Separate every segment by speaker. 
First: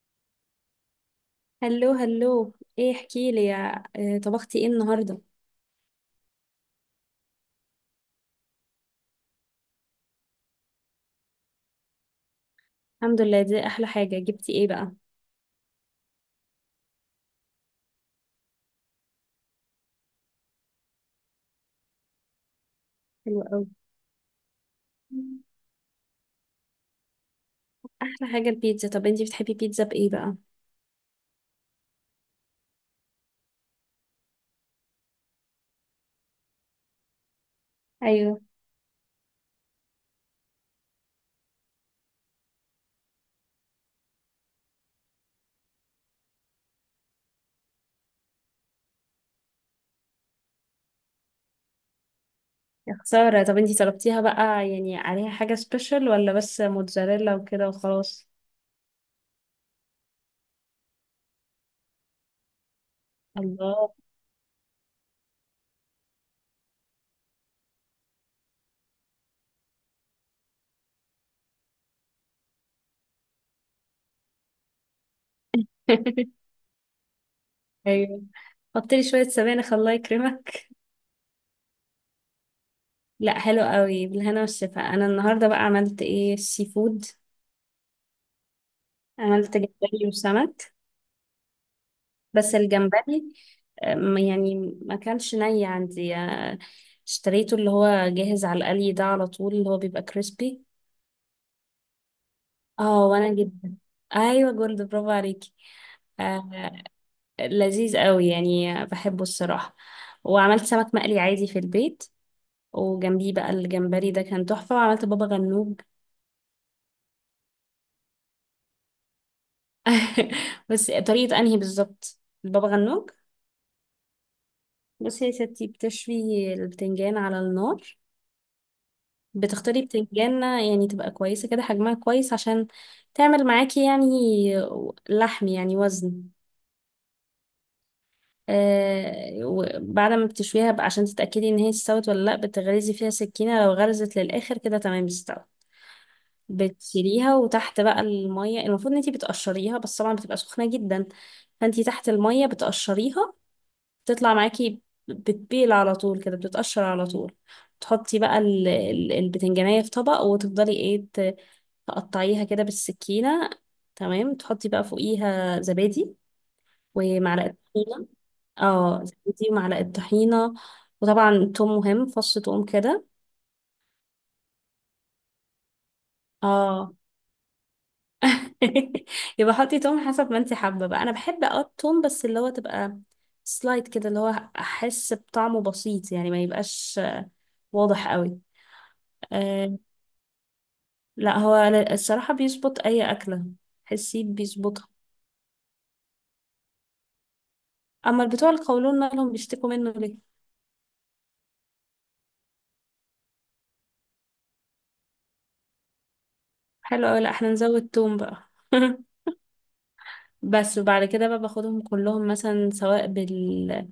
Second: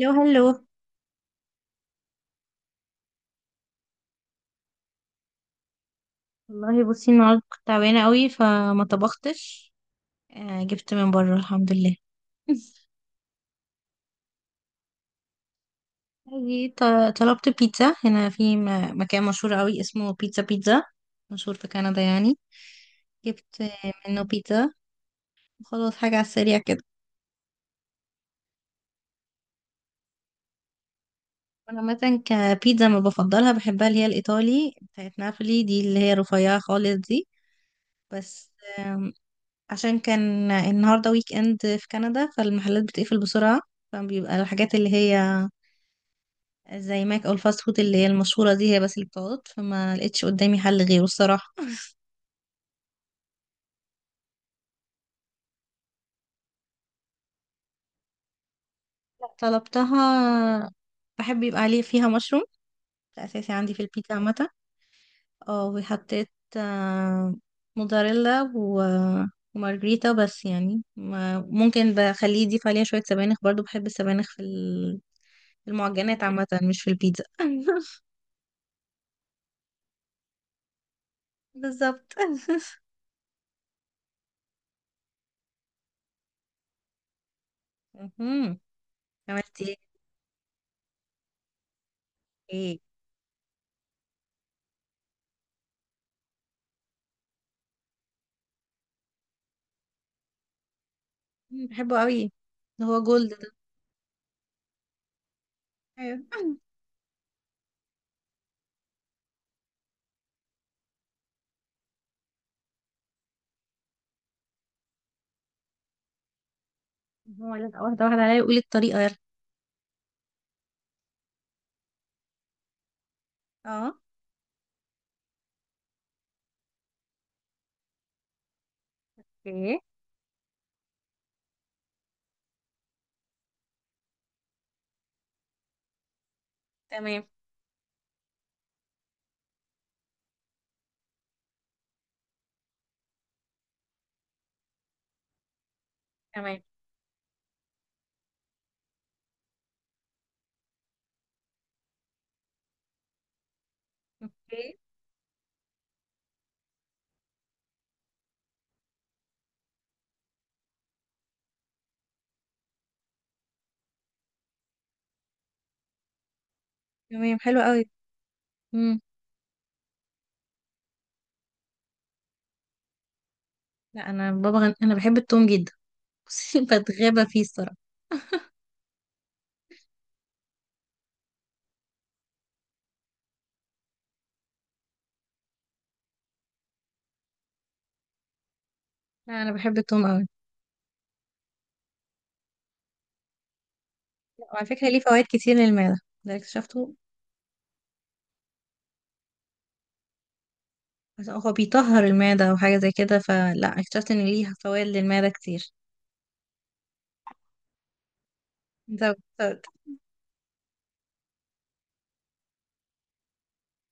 Speaker 1: لو هلو.
Speaker 2: هلو هلو، ايه احكي لي يا، طبختي ايه النهارده؟
Speaker 1: والله بصي، النهارده كنت تعبانه قوي فما طبختش. جبت من بره، الحمد لله.
Speaker 2: الحمد لله، دي احلى حاجه. جبتي ايه بقى؟
Speaker 1: اجي طلبت بيتزا هنا في مكان مشهور قوي اسمه بيتزا بيتزا، مشهور في كندا يعني.
Speaker 2: حلو
Speaker 1: جبت
Speaker 2: قوي.
Speaker 1: منه بيتزا. وخلاص حاجه على السريع كده.
Speaker 2: احلى حاجه البيتزا. طب انتي بتحبي بيتزا بايه بقى؟
Speaker 1: انا عامه كبيتزا ما بفضلها، بحبها اللي هي الايطالي بتاعت نابولي دي اللي هي رفيعه خالص دي.
Speaker 2: ايوه.
Speaker 1: بس عشان كان النهاردة ويك اند في كندا فالمحلات بتقفل بسرعة، فبيبقى الحاجات اللي هي زي ماك او الفاست فود اللي هي المشهورة دي هي بس اللي بتقعد، فما لقيتش قدامي حل غيره الصراحة.
Speaker 2: يا خساره. طب انتي طلبتيها بقى، يعني عليها حاجه سبيشال، ولا بس موتزاريلا وكده وخلاص؟
Speaker 1: طلبتها. بحب يبقى عليه فيها مشروم، ده اساسي عندي في
Speaker 2: الله.
Speaker 1: البيتزا عامة. اه وحطيت، آه، موزاريلا ومارجريتا. بس يعني ممكن بخليه يضيف عليها شوية سبانخ، برضو بحب السبانخ في المعجنات عامة، مش في البيتزا.
Speaker 2: ايوه، حطي لي شويه سبانخ، الله يكرمك.
Speaker 1: بالظبط.
Speaker 2: لا، حلو قوي، بالهنا والشفا. انا النهارده بقى عملت ايه؟ سي فود.
Speaker 1: مهم.
Speaker 2: عملت
Speaker 1: عملتي
Speaker 2: جمبري وسمك. بس
Speaker 1: ايه؟
Speaker 2: الجمبري، يعني ما كانش ني عندي، اشتريته اللي هو جاهز على القلي ده على طول، اللي هو بيبقى كريسبي.
Speaker 1: مم، بحبه قوي، اللي هو
Speaker 2: اه
Speaker 1: جولد
Speaker 2: وانا
Speaker 1: ده.
Speaker 2: جدا. ايوه جولد، برافو عليكي.
Speaker 1: ايوه.
Speaker 2: آه. لذيذ قوي يعني، بحبه الصراحة. وعملت سمك مقلي عادي في البيت. وجنبيه بقى الجمبري ده كان تحفة. وعملت بابا غنوج.
Speaker 1: هو لازقة واحدة واحدة عليا، وقولي الطريقة يلا.
Speaker 2: بس طريقة انهي بالظبط؟ البابا غنوج.
Speaker 1: اه.
Speaker 2: بصي يا ستي، بتشوي البتنجان على النار.
Speaker 1: اوكي.
Speaker 2: بتختاري بتنجانة يعني تبقى كويسة كده، حجمها كويس عشان تعمل معاكي يعني لحم، يعني وزن.
Speaker 1: تمام.
Speaker 2: وبعد ما بتشويها بقى، عشان تتأكدي ان هي استوت ولا لا، بتغرزي فيها سكينة. لو غرزت للآخر كده تمام، استوت.
Speaker 1: تمام.
Speaker 2: بتشيليها، وتحت بقى المية، المفروض ان انتي بتقشريها، بس طبعا بتبقى سخنة جدا. فانتي تحت المية بتقشريها، تطلع
Speaker 1: اوكي.
Speaker 2: معاكي. بتبيل على طول كده، بتتقشر على طول. تحطي بقى البتنجانية في طبق، وتفضلي ايه، تقطعيها كده بالسكينة. تمام. تحطي بقى فوقيها زبادي،
Speaker 1: تمام،
Speaker 2: ومعلقة
Speaker 1: حلو قوي.
Speaker 2: طحينة.
Speaker 1: مم.
Speaker 2: اه، زبادي ومعلقة طحينة. وطبعا توم مهم، فص توم كده.
Speaker 1: لا انا انا بحب التوم جدا. بصي،
Speaker 2: اه.
Speaker 1: بتغابى فيه الصراحة.
Speaker 2: يبقى حطي توم حسب ما انت حابة. بقى انا بحب التوم، بس اللي هو تبقى سلايد كده، اللي هو احس بطعمه بسيط، يعني ما يبقاش واضح قوي.
Speaker 1: لا انا بحب
Speaker 2: آه
Speaker 1: التوم قوي.
Speaker 2: لا، هو الصراحة بيظبط اي اكلة، حسيت
Speaker 1: لا، وعلى فكرة
Speaker 2: بيظبطها.
Speaker 1: ليه فوائد كتير للمعدة، ده اكتشفته.
Speaker 2: اما بتوع القولون مالهم بيشتكوا منه ليه؟
Speaker 1: عشان هو بيطهر المعدة او حاجة زي كده، فلا اكتشفت ان ليه فوائد للمعدة كتير.
Speaker 2: حلو أوي. لأ، احنا نزود توم بقى.
Speaker 1: انت بت-
Speaker 2: بس، وبعد كده بقى باخدهم كلهم مثلا، سواء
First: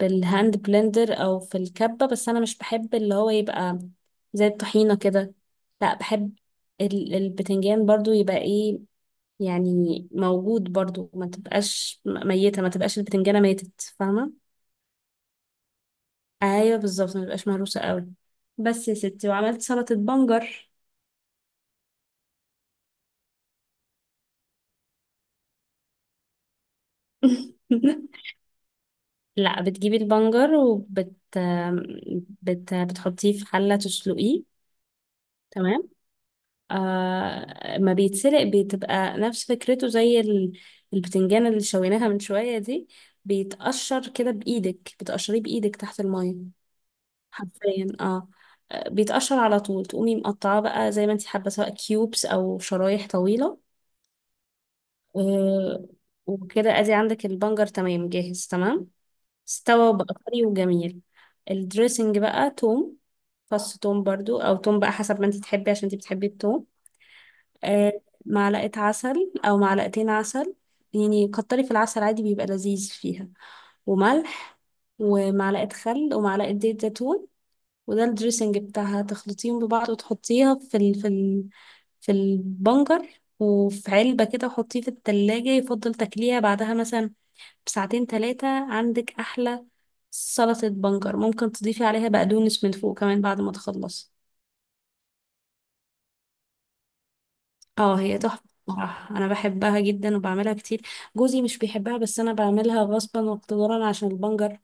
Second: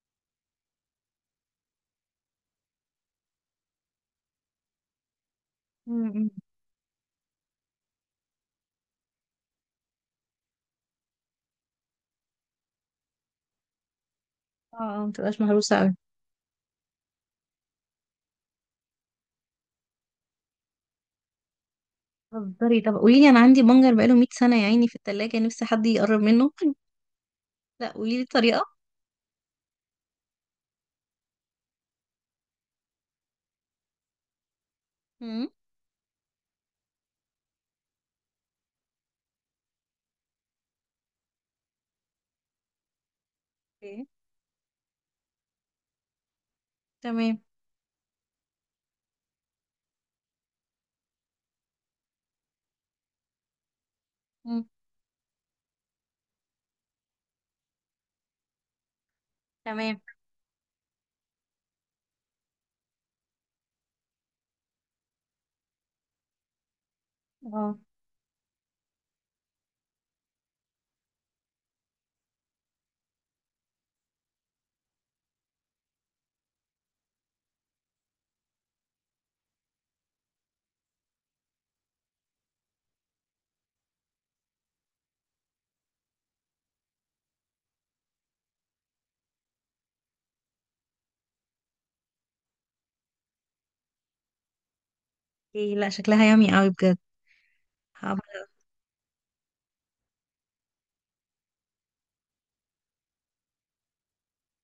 Speaker 2: بالهاند بلندر او في الكبة. بس انا مش بحب اللي هو يبقى زي الطحينة كده. لا،
Speaker 1: مم، مم.
Speaker 2: بحب البتنجان برضو يبقى ايه، يعني موجود برضو، ما تبقاش ميتة، ما تبقاش البتنجانة ماتت، فاهمة؟
Speaker 1: اه، ما تبقاش مهروسة قوي.
Speaker 2: ايوه، بالظبط، ما تبقاش مهروسة قوي. بس يا ستي. وعملت سلطة بنجر.
Speaker 1: بتهزري؟ طب قولي لي، انا عندي بنجر بقاله 100 سنه يا عيني في التلاجة، نفسي حد يقرب منه. لا قولي لي الطريقه.
Speaker 2: لا، بتجيبي البنجر، بتحطيه في حلة تسلقيه.
Speaker 1: امم.
Speaker 2: تمام. ما بيتسلق، بتبقى نفس فكرته زي البتنجان اللي شويناها من شوية دي.
Speaker 1: اوكي.
Speaker 2: بيتقشر كده بإيدك، بتقشريه بإيدك تحت المية.
Speaker 1: تمام.
Speaker 2: حرفيا اه. بيتقشر على طول. تقومي مقطعاه بقى زي ما انت حابة، سواء كيوبس أو شرايح طويلة.
Speaker 1: امم.
Speaker 2: آه وكده ادي عندك البنجر تمام، جاهز تمام، استوى
Speaker 1: تمام.
Speaker 2: بقى، طري وجميل. الدريسنج بقى توم، فص توم برضو او توم بقى حسب ما انت تحبي، عشان انت بتحبي التوم.
Speaker 1: اه.
Speaker 2: آه معلقة عسل او معلقتين عسل، يعني كتري في العسل عادي، بيبقى لذيذ فيها. وملح، ومعلقة خل، ومعلقة زيت زيتون. وده الدريسنج بتاعها. تخلطيهم ببعض، وتحطيها في البنجر. وفي علبة كده، وحطيه في التلاجة. يفضل تاكليها بعدها مثلا بساعتين تلاتة، عندك أحلى سلطة بنجر. ممكن تضيفي عليها بقدونس من فوق كمان بعد ما تخلصي.
Speaker 1: اوكي. لا شكلها يامي قوي بجد.
Speaker 2: اه، هي تحفة
Speaker 1: هعمل.
Speaker 2: بصراحة، أنا بحبها جدا وبعملها كتير. جوزي مش بيحبها، بس أنا بعملها غصبا واقتدارا، عشان البنجر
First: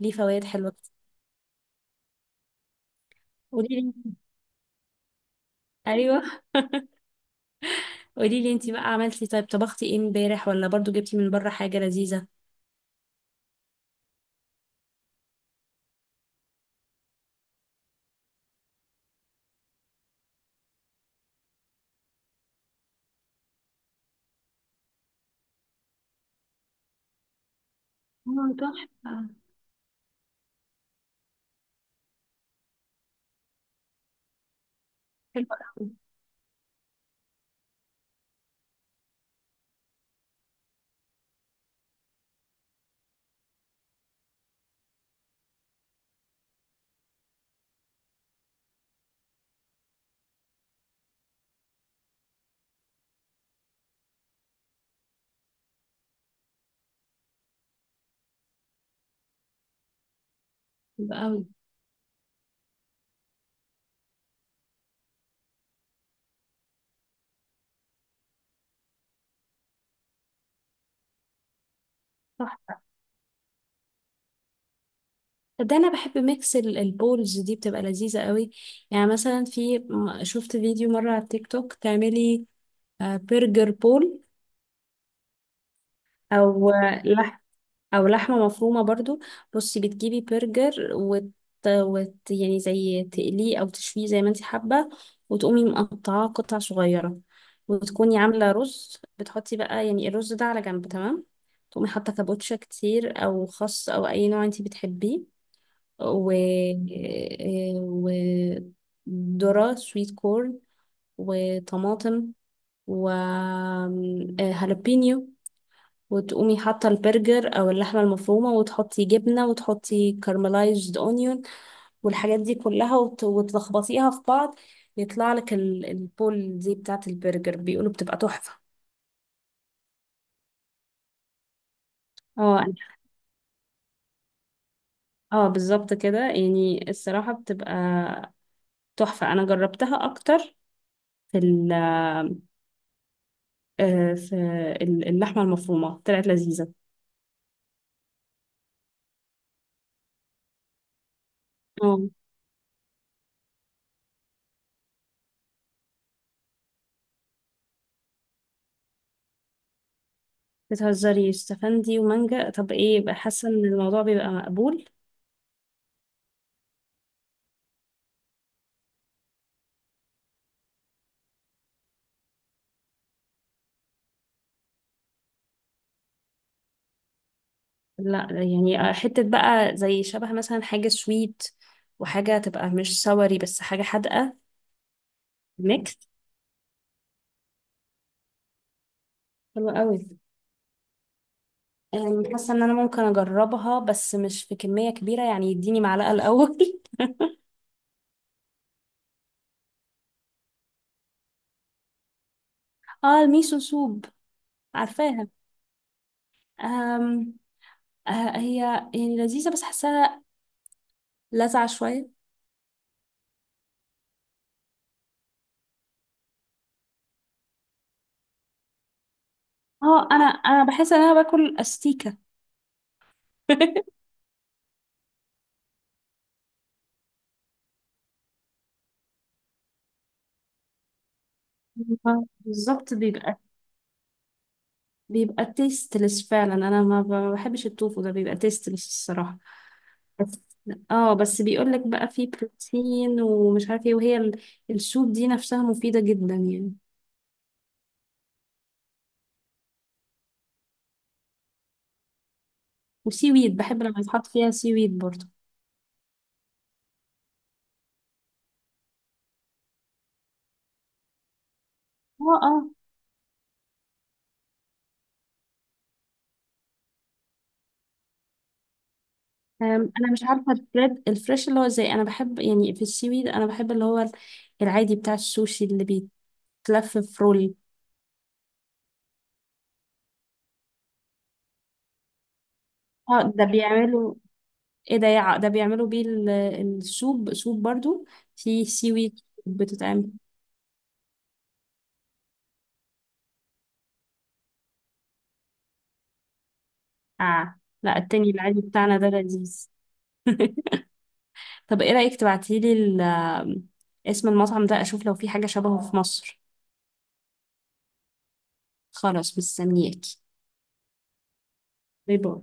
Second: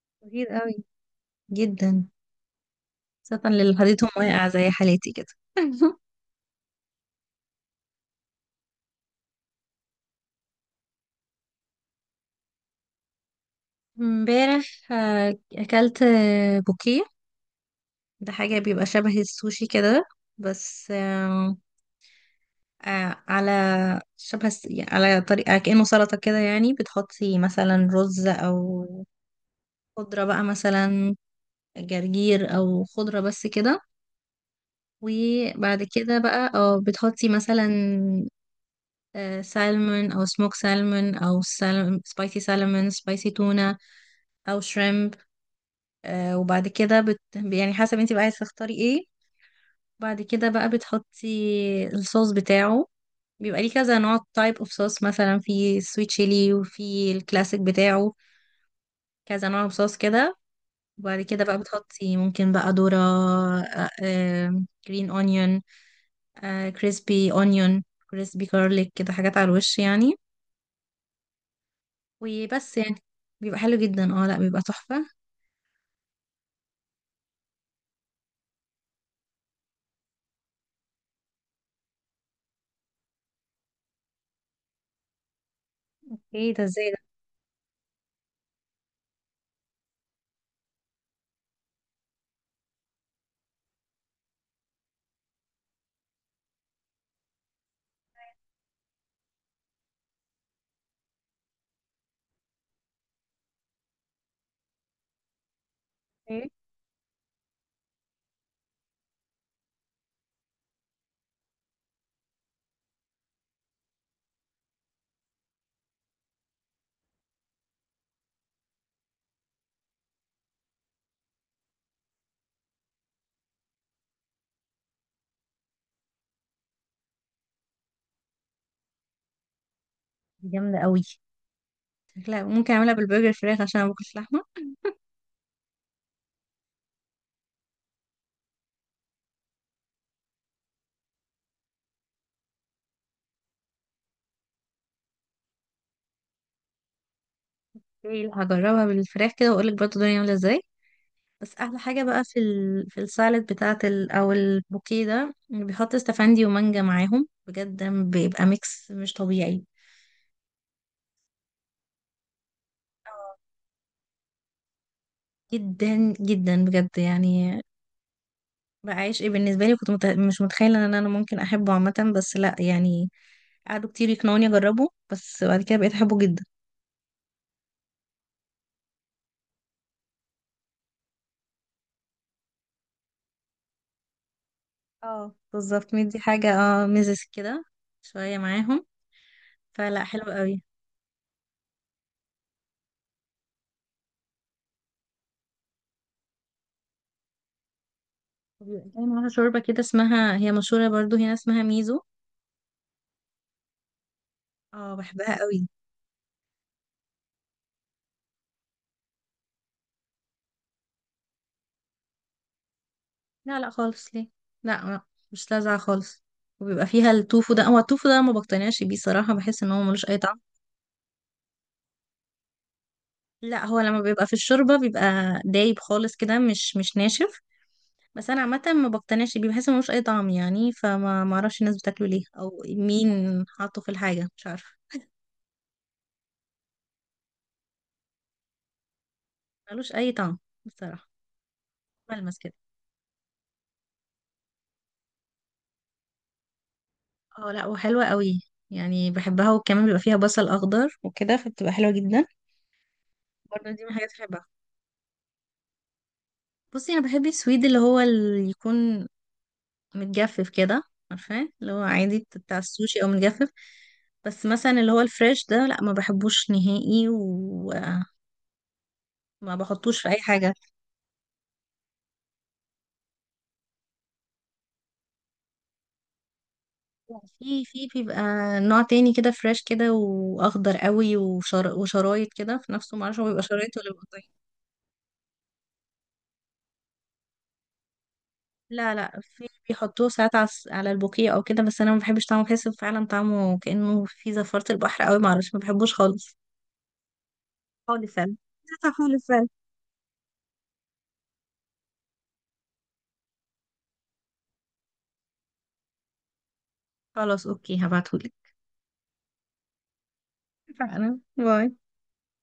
Speaker 2: ليه فوائد
Speaker 1: كتير
Speaker 2: حلوة
Speaker 1: قوي،
Speaker 2: كتير.
Speaker 1: جدا، خاصه
Speaker 2: قولي
Speaker 1: للي
Speaker 2: لي.
Speaker 1: حديثهم واقع زي حالتي كده.
Speaker 2: أيوه. قولي لي أنتي بقى عملتي، طيب طبختي إيه امبارح، ولا برضو جبتي من بره حاجة لذيذة؟
Speaker 1: امبارح، اكلت بوكيه. ده حاجه بيبقى شبه السوشي كده. بس على يعني على طريقة كأنه سلطة كده، يعني بتحطي مثلا رز
Speaker 2: اه،
Speaker 1: أو
Speaker 2: تحفة.
Speaker 1: خضرة بقى، مثلا جرجير أو خضرة بس كده.
Speaker 2: حلوة
Speaker 1: وبعد
Speaker 2: أوي.
Speaker 1: كده بقى اه بتحطي مثلا سالمون أو سموك سالمون أو سبايسي سالمون، سبايسي تونة، أو شريمب. وبعد كده بت يعني حسب انتي بقى عايزة تختاري ايه. بعد كده بقى بتحطي الصوص بتاعه، بيبقى ليه كذا نوع، تايب اوف صوص، مثلا في سويت شيلي وفي الكلاسيك بتاعه، كذا نوع صوص كده.
Speaker 2: حلوة
Speaker 1: وبعد كده
Speaker 2: أوي.
Speaker 1: بقى بتحطي ممكن بقى ذرة، جرين اونيون، كريسبي اونيون، كريسبي كارليك، كده حاجات على الوش يعني. وبس
Speaker 2: تحفة.
Speaker 1: يعني بيبقى حلو جدا، اه لا بيبقى تحفة.
Speaker 2: ده انا بحب ميكس البولز دي، بتبقى لذيذة قوي. يعني مثلا شفت فيديو مرة على التيك توك، تعملي برجر بول،
Speaker 1: ايه ده؟
Speaker 2: او
Speaker 1: ازاي
Speaker 2: آه،
Speaker 1: ده؟
Speaker 2: لح او لحمة مفرومة برضو. بصي، بتجيبي برجر، يعني زي تقليه او تشويه زي ما انت حابة، وتقومي مقطعاه قطع صغيرة. وتكوني عاملة رز، بتحطي بقى يعني الرز ده على جنب، تمام. تقومي حاطة كابوتشا كتير او خس او اي نوع انت بتحبيه، و
Speaker 1: ايه،
Speaker 2: وذرة سويت كورن، وطماطم، وهالبينيو. وتقومي حاطة البرجر أو اللحمة المفرومة، وتحطي جبنة، وتحطي كارملايزد أونيون، والحاجات دي كلها، وتلخبطيها في بعض. يطلع لك البول دي بتاعة البرجر، بيقولوا بتبقى تحفة.
Speaker 1: دي جامدة قوي، شكلها
Speaker 2: اه
Speaker 1: ممكن
Speaker 2: أنا-
Speaker 1: اعملها بالبرجر فراخ عشان انا باكلش لحمة.
Speaker 2: اه بالظبط كده يعني، الصراحة بتبقى تحفة، أنا جربتها أكتر في ال آه، في ال- اللحمة المفرومة، طلعت لذيذة.
Speaker 1: ايه لا، هجربها بالفراخ كده واقول لك برضه الدنيا عاملة ازاي. بس احلى
Speaker 2: اه،
Speaker 1: حاجة بقى في في السالاد بتاعت او البوكيه ده، بيحط استفندي ومانجا معاهم بجد، بيبقى ميكس مش طبيعي.
Speaker 2: بتهزري؟ استفندي ومانجا؟ طب ايه بقى، حاسة ان الموضوع بيبقى مقبول؟
Speaker 1: جدا جدا بجد يعني. بعيش ايه، بالنسبه لي كنت مش متخيله ان انا ممكن احبه عامه، بس لا يعني قعدوا كتير يقنعوني اجربه، بس بعد كده بقيت احبه جدا.
Speaker 2: لا يعني، حتة بقى زي شبه مثلا حاجة سويت، وحاجة تبقى مش سوري، بس حاجة حادقة.
Speaker 1: اه بالظبط،
Speaker 2: ميكس.
Speaker 1: مدي حاجه اه ميزز كده، شويه معاهم.
Speaker 2: حلو قوي.
Speaker 1: فلا حلو قوي.
Speaker 2: يعني حاسة ان انا ممكن اجربها، بس مش في كمية كبيرة، يعني يديني معلقة الاول.
Speaker 1: وبيبقى كمان معاها شوربه كده اسمها، هي مشهوره برضو هنا، اسمها ميزو.
Speaker 2: اه، الميسو سوب.
Speaker 1: اه
Speaker 2: عارفاها.
Speaker 1: بحبها قوي.
Speaker 2: أم... آه، هي يعني لذيذة، بس حاساها لاذعة شوية.
Speaker 1: لا لا خالص، ليه؟ لا لا، مش لاذعه خالص. وبيبقى فيها التوفو ده، هو التوفو ده ما بقتنعش بيه صراحه، بحس ان هو ملوش
Speaker 2: اه،
Speaker 1: اي
Speaker 2: انا
Speaker 1: طعم.
Speaker 2: انا بحس ان انا باكل استيكه.
Speaker 1: لا هو لما بيبقى في الشوربة بيبقى دايب خالص كده، مش ناشف. بس انا عامة ما بقتنعش بيه، بحس إن ملوش اي طعم يعني، فما ما اعرفش الناس بتاكله ليه او
Speaker 2: بالظبط، بيبقى
Speaker 1: مين حاطه في الحاجة، مش عارفة.
Speaker 2: بيبقى تيستلس فعلا. انا ما بحبش التوفو ده، بيبقى تيستلس الصراحه.
Speaker 1: ملوش اي طعم
Speaker 2: بس.
Speaker 1: بصراحة.
Speaker 2: اه بس بيقول لك بقى فيه
Speaker 1: ملمس كده.
Speaker 2: بروتين ومش عارف ايه، وهي السوب دي نفسها مفيده جدا يعني.
Speaker 1: اه لا وحلوة قوي يعني، بحبها. وكمان بيبقى فيها بصل اخضر وكده فبتبقى حلوة جدا.
Speaker 2: وسي ويد،
Speaker 1: برضه دي
Speaker 2: بحب
Speaker 1: من
Speaker 2: لما
Speaker 1: الحاجات اللي
Speaker 2: يتحط
Speaker 1: بحبها.
Speaker 2: فيها سي ويد برضه.
Speaker 1: بصي انا بحب السويد اللي هو اللي يكون متجفف كده، عارفاه اللي هو عادي
Speaker 2: اه،
Speaker 1: بتاع
Speaker 2: اه.
Speaker 1: السوشي او متجفف. بس مثلا اللي هو الفريش ده لا ما بحبوش نهائي، وما
Speaker 2: أم،
Speaker 1: بحطوش في
Speaker 2: انا
Speaker 1: اي
Speaker 2: مش عارفه
Speaker 1: حاجه.
Speaker 2: البريد الفريش، اللي هو زي، انا بحب يعني في السي ويد انا بحب اللي هو العادي بتاع السوشي اللي بيتلف في رول.
Speaker 1: في بيبقى نوع تاني كده، فريش كده واخضر قوي وشرايط كده في نفسه، معرفش
Speaker 2: اه
Speaker 1: هو بيبقى
Speaker 2: ده
Speaker 1: شرايط ولا بيبقى
Speaker 2: بيعملوا
Speaker 1: قطعين.
Speaker 2: ايه، ده بيعملوا بيه السوب سوب برضو في
Speaker 1: لا
Speaker 2: سيوي.
Speaker 1: لا، في بيحطوه
Speaker 2: بتتعمل.
Speaker 1: ساعات على على البوكيه او كده. بس انا ما بحبش طعمه، بحس فعلا طعمه كانه في زفاره البحر قوي، معرفش ما بحبوش خالص.
Speaker 2: اه، لا،
Speaker 1: خالص
Speaker 2: التاني
Speaker 1: فعلا.
Speaker 2: العادي بتاعنا ده
Speaker 1: خالص فعلا.
Speaker 2: لذيذ. طب ايه رأيك تبعتيلي اسم المطعم ده، اشوف لو في حاجة شبهه في مصر.
Speaker 1: خلاص اوكي، هبعتهولك.
Speaker 2: خلاص، مستنياكي.
Speaker 1: فعلا، باي.
Speaker 2: باي باي.